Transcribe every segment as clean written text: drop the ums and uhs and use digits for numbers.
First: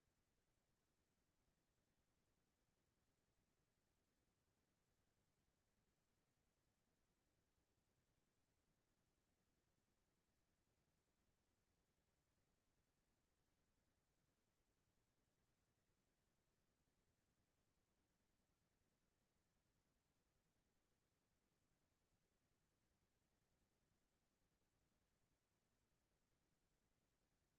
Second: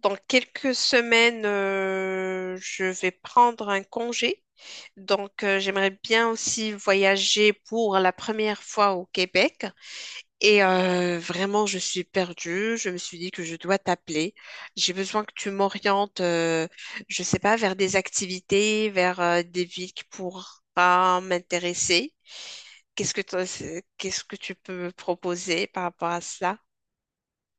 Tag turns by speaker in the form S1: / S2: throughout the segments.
S1: Dans quelques semaines, je vais prendre un congé. Donc, j'aimerais bien aussi voyager pour la première fois au Québec. Et vraiment, je suis perdue. Je me suis dit que je dois t'appeler. J'ai besoin que tu m'orientes, je sais pas, vers des activités, vers des villes qui pourraient m'intéresser. Qu'est-ce que t'en- qu'est-ce que tu peux me proposer par rapport à cela?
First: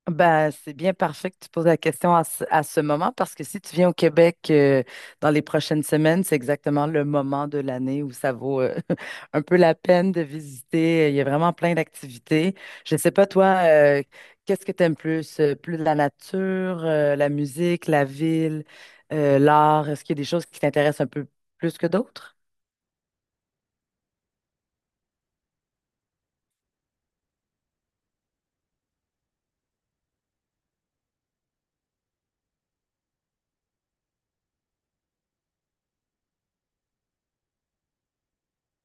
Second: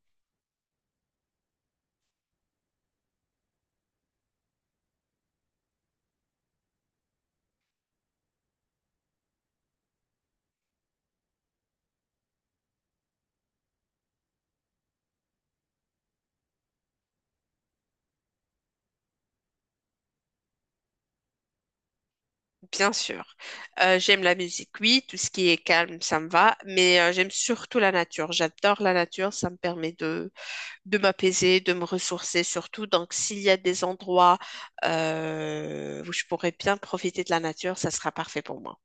S2: Ben, c'est bien parfait que tu poses la question à ce moment parce que si tu viens au Québec, dans les prochaines semaines, c'est exactement le moment de l'année où ça vaut un peu la peine de visiter. Il y a vraiment plein d'activités. Je ne sais pas, toi, qu'est-ce que tu aimes plus? Plus la nature, la musique, la ville, l'art? Est-ce qu'il y a des choses qui t'intéressent un peu plus que d'autres?
S1: Bien sûr. J'aime la musique, oui, tout ce qui est calme, ça me va, mais j'aime surtout la nature. J'adore la nature, ça me permet de m'apaiser, de me ressourcer surtout. Donc, s'il y a des endroits où je pourrais bien profiter de la nature, ça sera parfait pour moi.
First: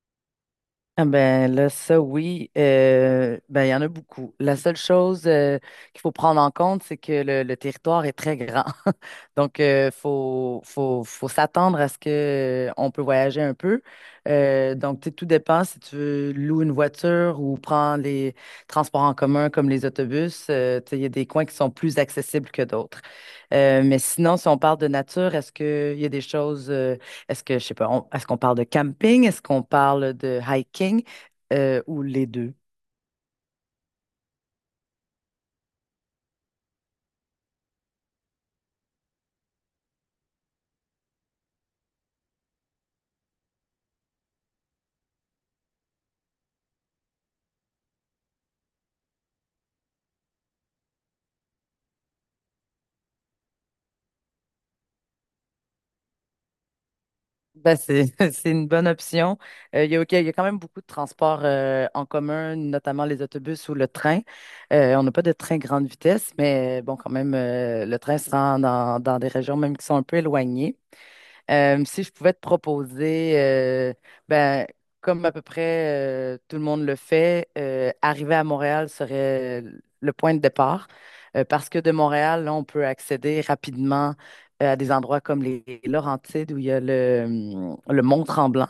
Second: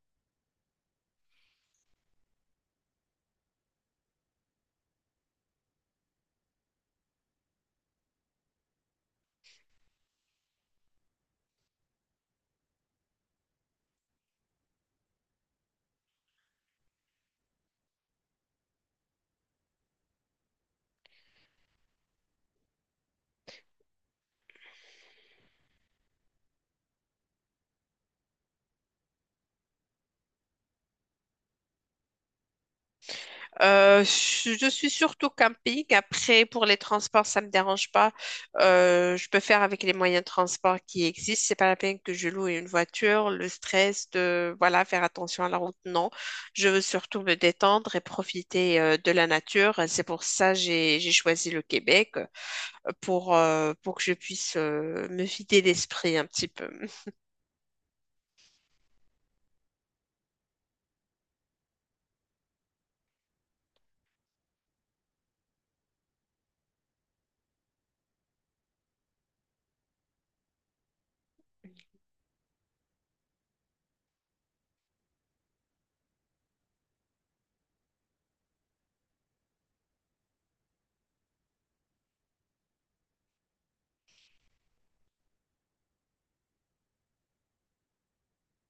S2: Ah ben là, ça oui, ben il y en a beaucoup. La seule chose qu'il faut prendre en compte, c'est que le territoire est très grand. Donc, faut s'attendre à ce que on peut voyager un peu. Donc, tu sais, tout dépend si tu veux louer une voiture ou prendre les transports en commun comme les autobus. Tu sais, il y a des coins qui sont plus accessibles que d'autres. Mais sinon, si on parle de nature, est-ce qu'il y a des choses, est-ce que, je sais pas, est-ce qu'on parle de camping? Est-ce qu'on parle de hiking? Ou les deux?
S1: Je suis surtout camping. Après, pour les transports, ça me dérange pas. Je peux faire avec les moyens de transport qui existent. C'est pas la peine que je loue une voiture. Le stress de, voilà, faire attention à la route, non. Je veux surtout me détendre et profiter de la nature. C'est pour ça que j'ai choisi le Québec pour que je puisse me vider l'esprit un petit peu.
S2: Ben, c'est une bonne option. Il y a quand même beaucoup de transports en commun, notamment les autobus ou le train. On n'a pas de train grande vitesse, mais bon, quand même, le train se rend dans des régions même qui sont un peu éloignées. Si je pouvais te proposer, ben, comme à peu près tout le monde le fait, arriver à Montréal serait le point de départ. Parce que de Montréal, là, on peut accéder rapidement à des endroits comme les Laurentides, où il y a le Mont Tremblant,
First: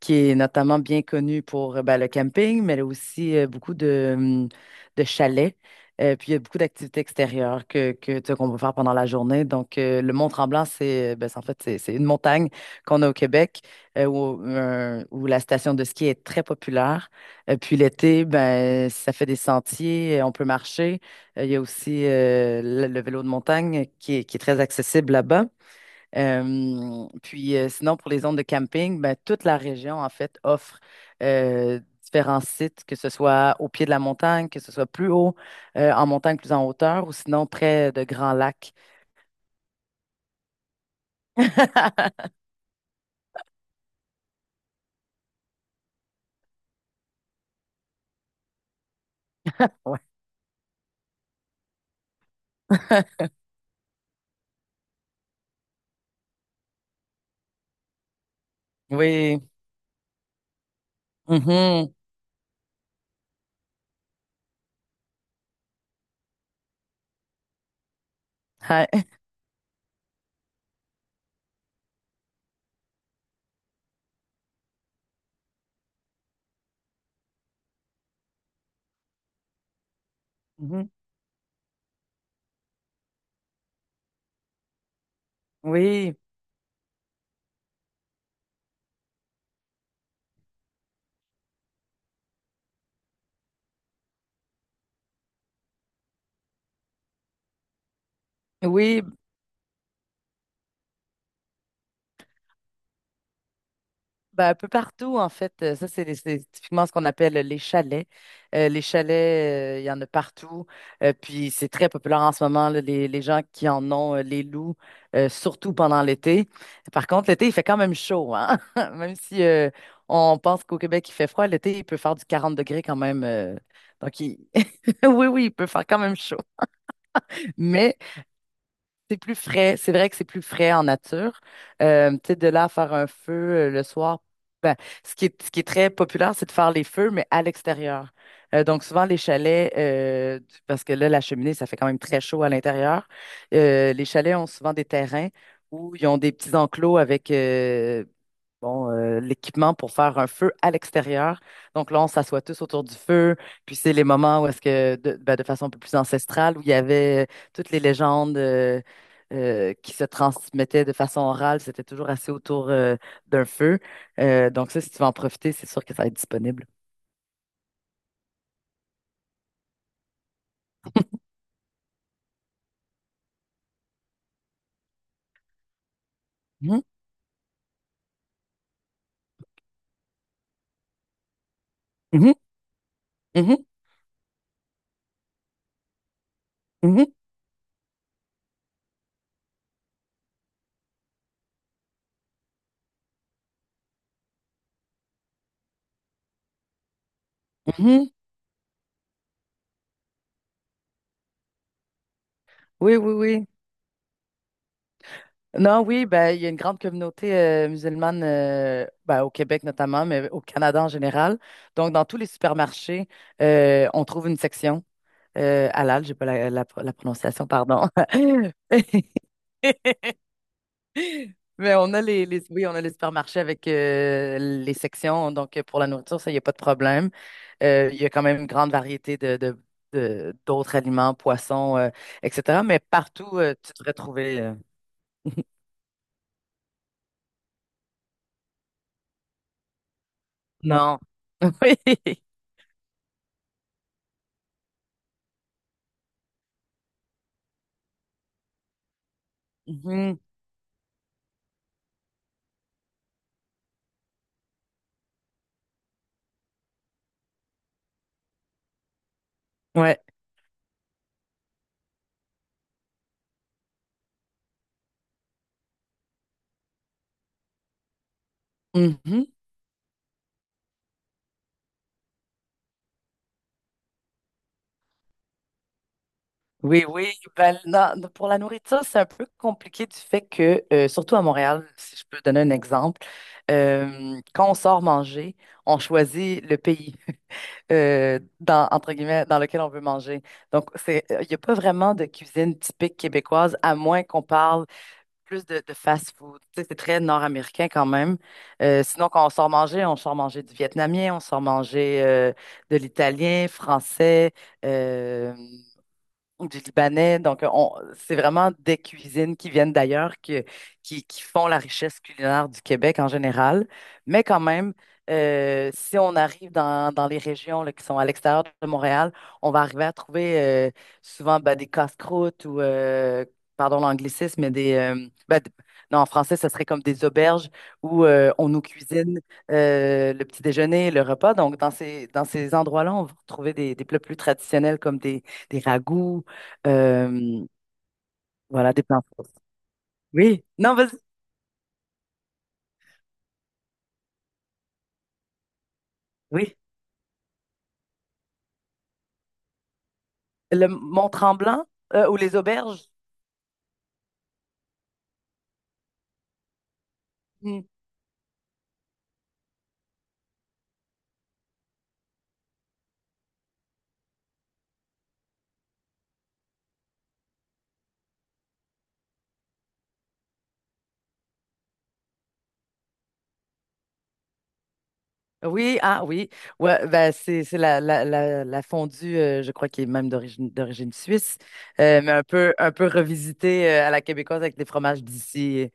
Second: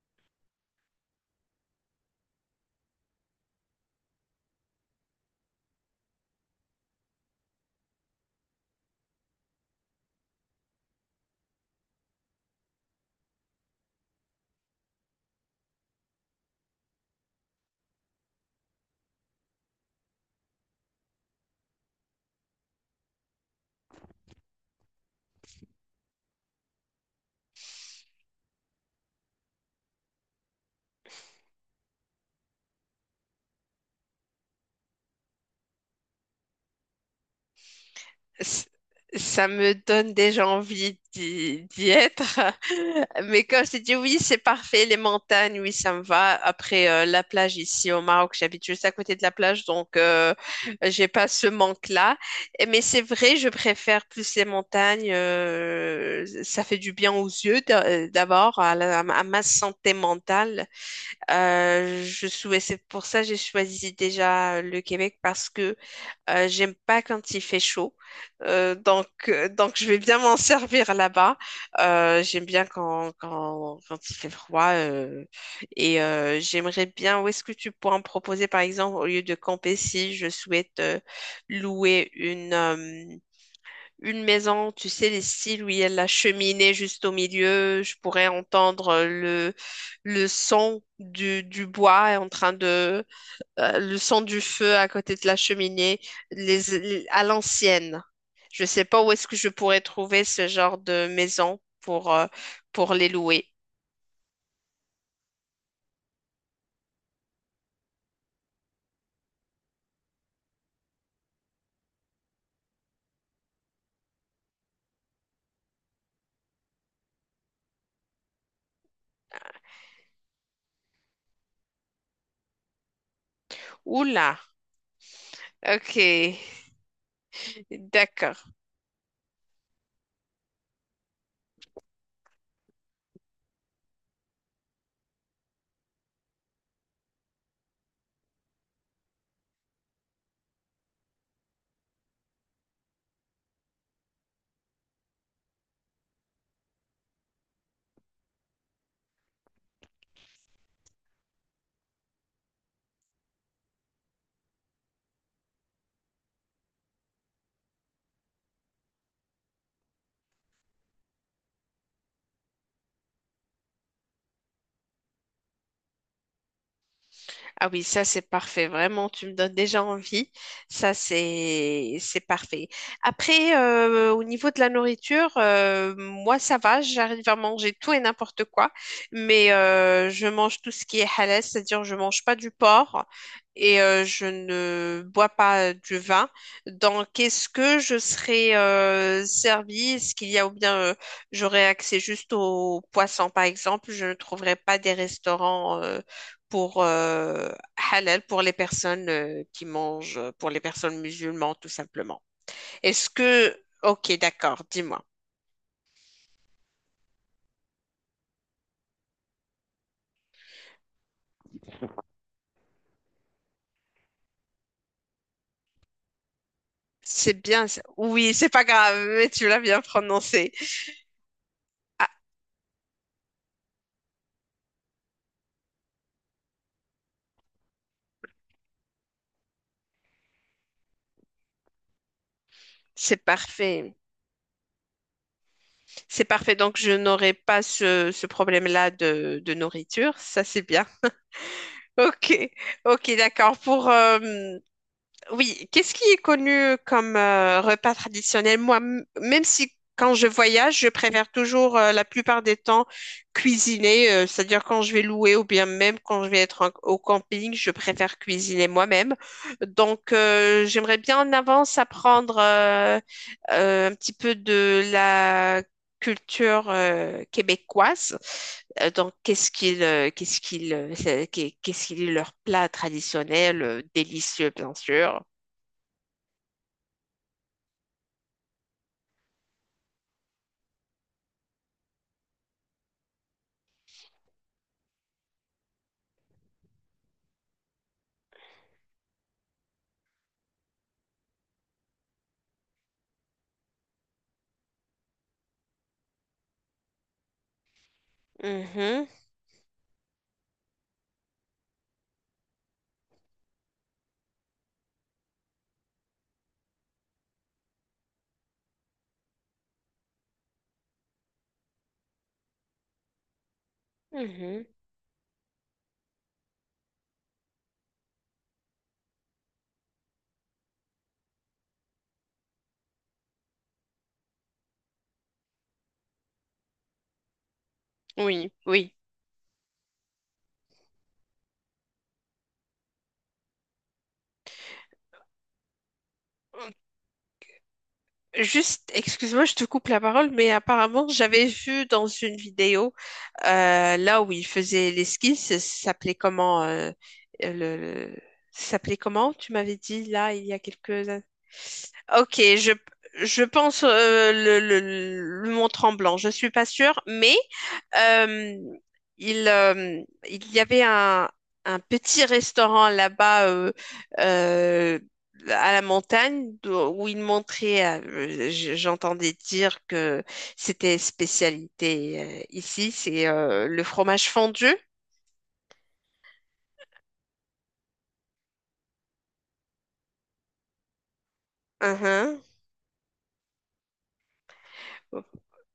S2: qui est notamment bien connu pour ben, le camping, mais aussi beaucoup de chalets. Puis il y a beaucoup d'activités extérieures que, tu sais, qu'on peut faire pendant la journée. Donc, le Mont-Tremblant, c'est, ben, en fait, c'est une montagne qu'on a au Québec, où la station de ski est très populaire. Puis l'été, ben, ça fait des sentiers, on peut marcher. Il y a aussi, le vélo de montagne qui est très accessible là-bas. Puis sinon, pour les zones de camping, ben, toute la région, en fait, offre différents sites, que ce soit au pied de la montagne, que ce soit plus haut, en montagne, plus en hauteur, ou sinon près de grands
S1: c-
S2: lacs.
S1: Ça me donne déjà envie d'y être. Mais quand je t'ai dit oui, c'est parfait, les montagnes, oui, ça me va. Après, la plage ici au Maroc, j'habite juste à côté de la plage, donc
S2: Ouais.
S1: euh, j'ai pas ce manque-là. Mais c'est vrai, je préfère plus les montagnes. Ça fait du bien aux yeux d'abord, à
S2: Oui.
S1: ma santé mentale.
S2: Mhm.
S1: Je souhaitais, c'est pour ça que j'ai choisi déjà le Québec parce que j'aime pas quand il fait chaud. Euh,
S2: Hi.
S1: donc, euh, donc, je vais bien m'en servir là-bas. J'aime bien quand il fait froid. Et j'aimerais bien, où est-ce que tu pourras me proposer, par exemple, au lieu de camper, si je souhaite
S2: Mhm.
S1: louer une maison, tu sais, les styles où il y a la
S2: Oui.
S1: cheminée juste au milieu, je pourrais entendre le son du bois en train de le son du feu à côté de la cheminée, à l'ancienne. Je ne sais
S2: Oui,
S1: pas où est-ce que je pourrais trouver ce genre de maison pour les louer.
S2: ben, un peu partout, en fait. Ça, c'est typiquement ce qu'on appelle les chalets. Les chalets, il y en a partout. Puis, c'est très populaire en ce moment, là, les gens qui en ont, les loups, surtout pendant l'été. Par contre, l'été, il fait quand même chaud, hein? Même si, on pense qu'au Québec, il fait froid, l'été, il peut faire du 40 degrés quand même. Donc,
S1: Oula,
S2: oui, oui, il peut faire quand même
S1: ok,
S2: chaud. Mais
S1: d'accord.
S2: c'est plus frais, c'est vrai que c'est plus frais en nature. Tu sais, de là à faire un feu, le soir, ben, ce qui est très populaire, c'est de faire les feux, mais à l'extérieur. Donc souvent les chalets, parce que là, la cheminée, ça fait quand même très chaud à l'intérieur. Les chalets ont souvent des terrains où ils ont des petits enclos avec, bon, l'équipement pour faire un feu à l'extérieur. Donc là, on s'assoit tous autour du feu. Puis c'est les moments où est-ce que, de, ben, de façon un peu plus ancestrale, où il y avait, toutes les légendes qui se transmettaient de façon orale. C'était toujours assez autour, d'un feu. Donc ça, si tu veux en profiter, c'est sûr que ça va être disponible.
S1: Ah oui, ça c'est parfait, vraiment, tu me donnes déjà envie. Ça c'est parfait. Après, au niveau de la nourriture, moi ça va,
S2: Mhm,
S1: j'arrive à manger tout et n'importe quoi, mais je mange tout ce qui est halal, c'est-à-dire je mange pas
S2: mhm,
S1: du porc
S2: mhm,
S1: et je ne bois pas du vin.
S2: mhm,
S1: Donc, est-ce que je serai servie? Est-ce qu'il y a ou bien j'aurai accès juste aux poissons, par exemple? Je ne trouverai pas des restaurants. Pour
S2: mhm.
S1: halal pour les personnes qui mangent, pour les personnes musulmanes, tout simplement.
S2: Oui,
S1: Est-ce
S2: oui, oui.
S1: que, ok, d'accord, dis-moi.
S2: Non, oui, ben, il y a une grande communauté musulmane, ben, au Québec notamment, mais au Canada en général. Donc, dans tous les supermarchés, on trouve une section. Halal, j'ai pas la
S1: C'est
S2: prononciation,
S1: bien, ça.
S2: pardon.
S1: Oui, c'est pas grave, mais tu l'as bien prononcé.
S2: Mais on a
S1: Ah,
S2: oui, on a les supermarchés avec, les sections. Donc, pour la nourriture, ça, il n'y a pas de problème. Il y a quand même une grande variété d'autres aliments, poissons, etc. Mais
S1: c'est
S2: partout, tu devrais
S1: parfait,
S2: trouver.
S1: c'est parfait. Donc, je n'aurai pas ce problème-là de nourriture, ça c'est bien.
S2: Non. Oui.
S1: Ok, ok, d'accord. Pour, oui, qu'est-ce qui est connu comme repas traditionnel? Moi, même si quand
S2: Mhm.
S1: je voyage, je préfère toujours la plupart des temps cuisiner, c'est-à-dire quand je vais louer ou bien même quand je vais être au camping, je préfère cuisiner moi-même.
S2: Ouais.
S1: Donc, j'aimerais bien en avance apprendre un petit peu de la culture québécoise. Donc,
S2: Mhm.
S1: qu'est-ce qu'ils leur plat traditionnel, délicieux bien sûr.
S2: Oui, oui. Ben, pour la nourriture, c'est un peu compliqué du fait que, surtout à Montréal, si je peux donner un exemple, Quand on sort manger, on choisit le pays, dans, entre guillemets, dans lequel on veut manger. Donc, il n'y a pas vraiment de cuisine typique québécoise, à moins qu'on parle plus de fast-food. Tu sais, c'est très nord-américain quand même. Euh,
S1: Mhm,
S2: sinon, quand on sort manger du vietnamien, on sort manger, de l'italien, français, euh, du Libanais. Donc, c'est vraiment des cuisines qui viennent d'ailleurs, qui font la richesse culinaire du Québec en général. Mais quand
S1: mhm.
S2: même, si on arrive dans les régions là, qui sont à l'extérieur de Montréal, on va arriver à trouver, euh, souvent ben, des casse-croûtes ou, pardon l'anglicisme, mais ben, d- non, en français, ce serait comme des auberges où, on
S1: Oui,
S2: nous
S1: oui.
S2: cuisine, le petit déjeuner, le repas. Donc, dans ces endroits-là, on va retrouver des plats plus traditionnels comme des ragoûts,
S1: Hum,
S2: euh, voilà, des
S1: juste,
S2: pleins fours.
S1: excuse-moi, je te coupe la parole,
S2: Oui,
S1: mais
S2: non, vas-y.
S1: apparemment, j'avais vu dans une vidéo, là où il faisait l'esquisse, ça s'appelait
S2: Oui,
S1: comment, euh, le, le- ça s'appelait comment, tu m'avais dit, là, il y a
S2: le
S1: quelques...
S2: Mont-Tremblant, ou les
S1: Ok,
S2: auberges.
S1: je pense le Mont-Tremblant, je suis pas sûre, mais
S2: Hmm.
S1: Euh, il, euh, il y avait un petit restaurant là-bas euh, à la montagne où il montrait, j'entendais dire que c'était spécialité ici, c'est le fromage fondu.
S2: Oui, ah oui. Ouais, ben, c'est la fondue, je crois, qui est même d'origine suisse, mais
S1: Mhm.
S2: un peu revisitée à la québécoise avec des fromages d'ici.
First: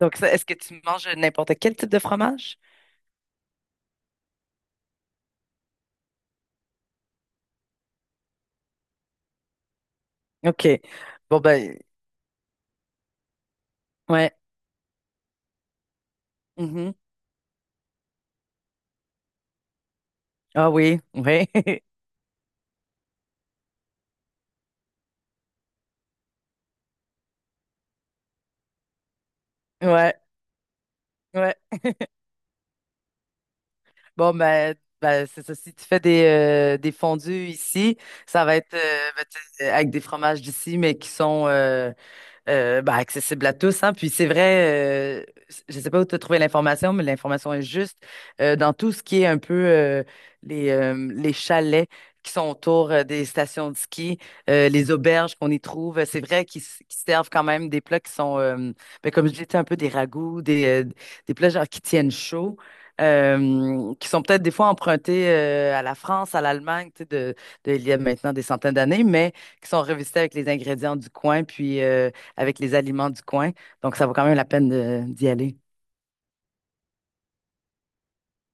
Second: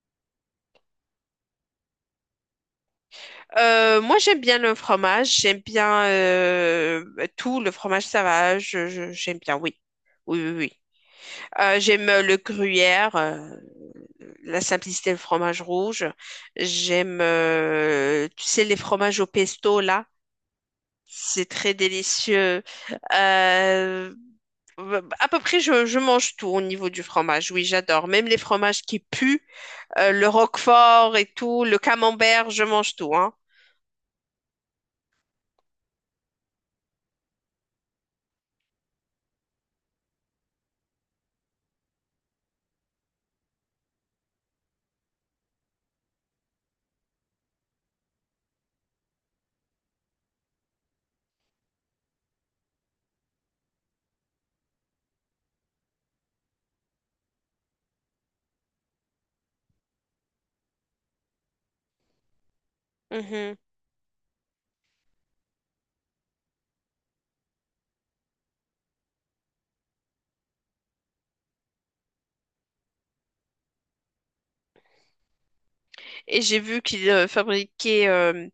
S2: Donc, ça, est-ce que tu manges n'importe quel type de fromage?
S1: Moi, j'aime bien le fromage, j'aime bien tout, le fromage, ça va, j'aime bien, oui. Oui, oui, oui.
S2: OK. Bon, ben,
S1: J'aime le gruyère,
S2: ouais.
S1: la simplicité, le fromage rouge.
S2: Mhm.
S1: J'aime, tu sais, les fromages au pesto, là.
S2: Ah oui,
S1: C'est
S2: oui.
S1: très délicieux. Euh, à peu près, je mange tout au niveau du fromage. Oui, j'adore. Même les fromages qui puent,
S2: Ouais,
S1: le roquefort et
S2: ouais.
S1: tout, le camembert, je mange tout, hein.
S2: Bon, ben c'est ça. Si tu fais des fondus ici, ça va être, ben, tu sais, avec des fromages d'ici, mais qui sont, bah, accessible à tous, hein. Puis c'est vrai, je sais pas où tu as trouvé l'information, mais l'information est juste, dans tout ce qui est un peu, les chalets qui sont autour, des stations de ski, les auberges qu'on y trouve. C'est vrai qu'ils qu'ils servent quand même des plats qui sont, ben, comme je disais, un peu des ragoûts, des plats genre qui tiennent chaud,
S1: Mhm.
S2: qui sont peut-être des fois empruntés, à la France, à l'Allemagne, tu sais, il y a maintenant des centaines d'années, mais qui sont revisités avec les ingrédients du coin, puis, avec les aliments du coin. Donc, ça vaut quand même la peine d'y aller.
S1: Et j'ai vu qu'ils fabriquaient,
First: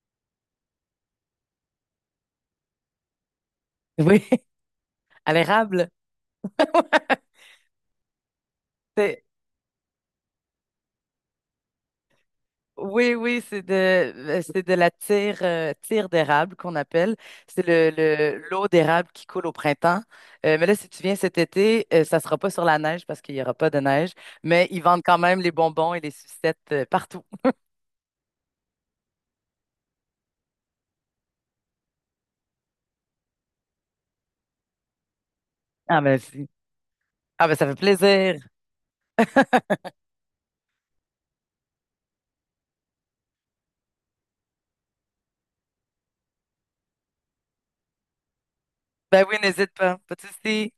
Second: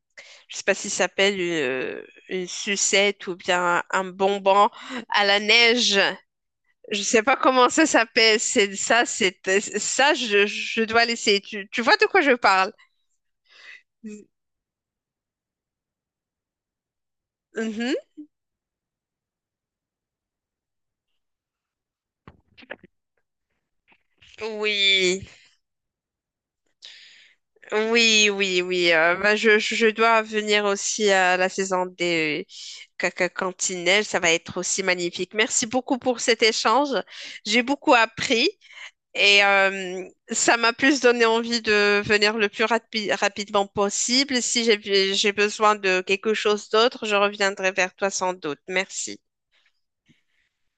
S1: je sais pas si ça s'appelle une sucette ou bien un
S2: Oui,
S1: bonbon à
S2: à
S1: la
S2: l'érable.
S1: neige. Je sais pas comment ça s'appelle. C'est ça,
S2: C'est-
S1: c'est ça. Je dois laisser. Tu vois de quoi je parle?
S2: Oui, oui, c'est de la tire d'érable qu'on appelle. C'est
S1: Mhm.
S2: l'eau d'érable qui coule au printemps. Mais là, si tu viens cet été, ça sera pas sur la neige parce qu'il y aura pas de neige. Mais ils vendent quand
S1: Oui,
S2: même les bonbons et les sucettes, partout.
S1: oui, oui, oui. Bah, je dois venir aussi à la saison des caca cantinelles. Ça va être aussi magnifique. Merci beaucoup
S2: Ah ben,
S1: pour cet
S2: si.
S1: échange.
S2: Ah ben,
S1: J'ai
S2: ça fait
S1: beaucoup
S2: plaisir.
S1: appris et ça m'a plus donné envie de venir le plus rapidement possible. Si j'ai besoin de quelque chose d'autre, je reviendrai vers toi sans doute. Merci.
S2: Ben oui, n'hésite pas. Pas de souci.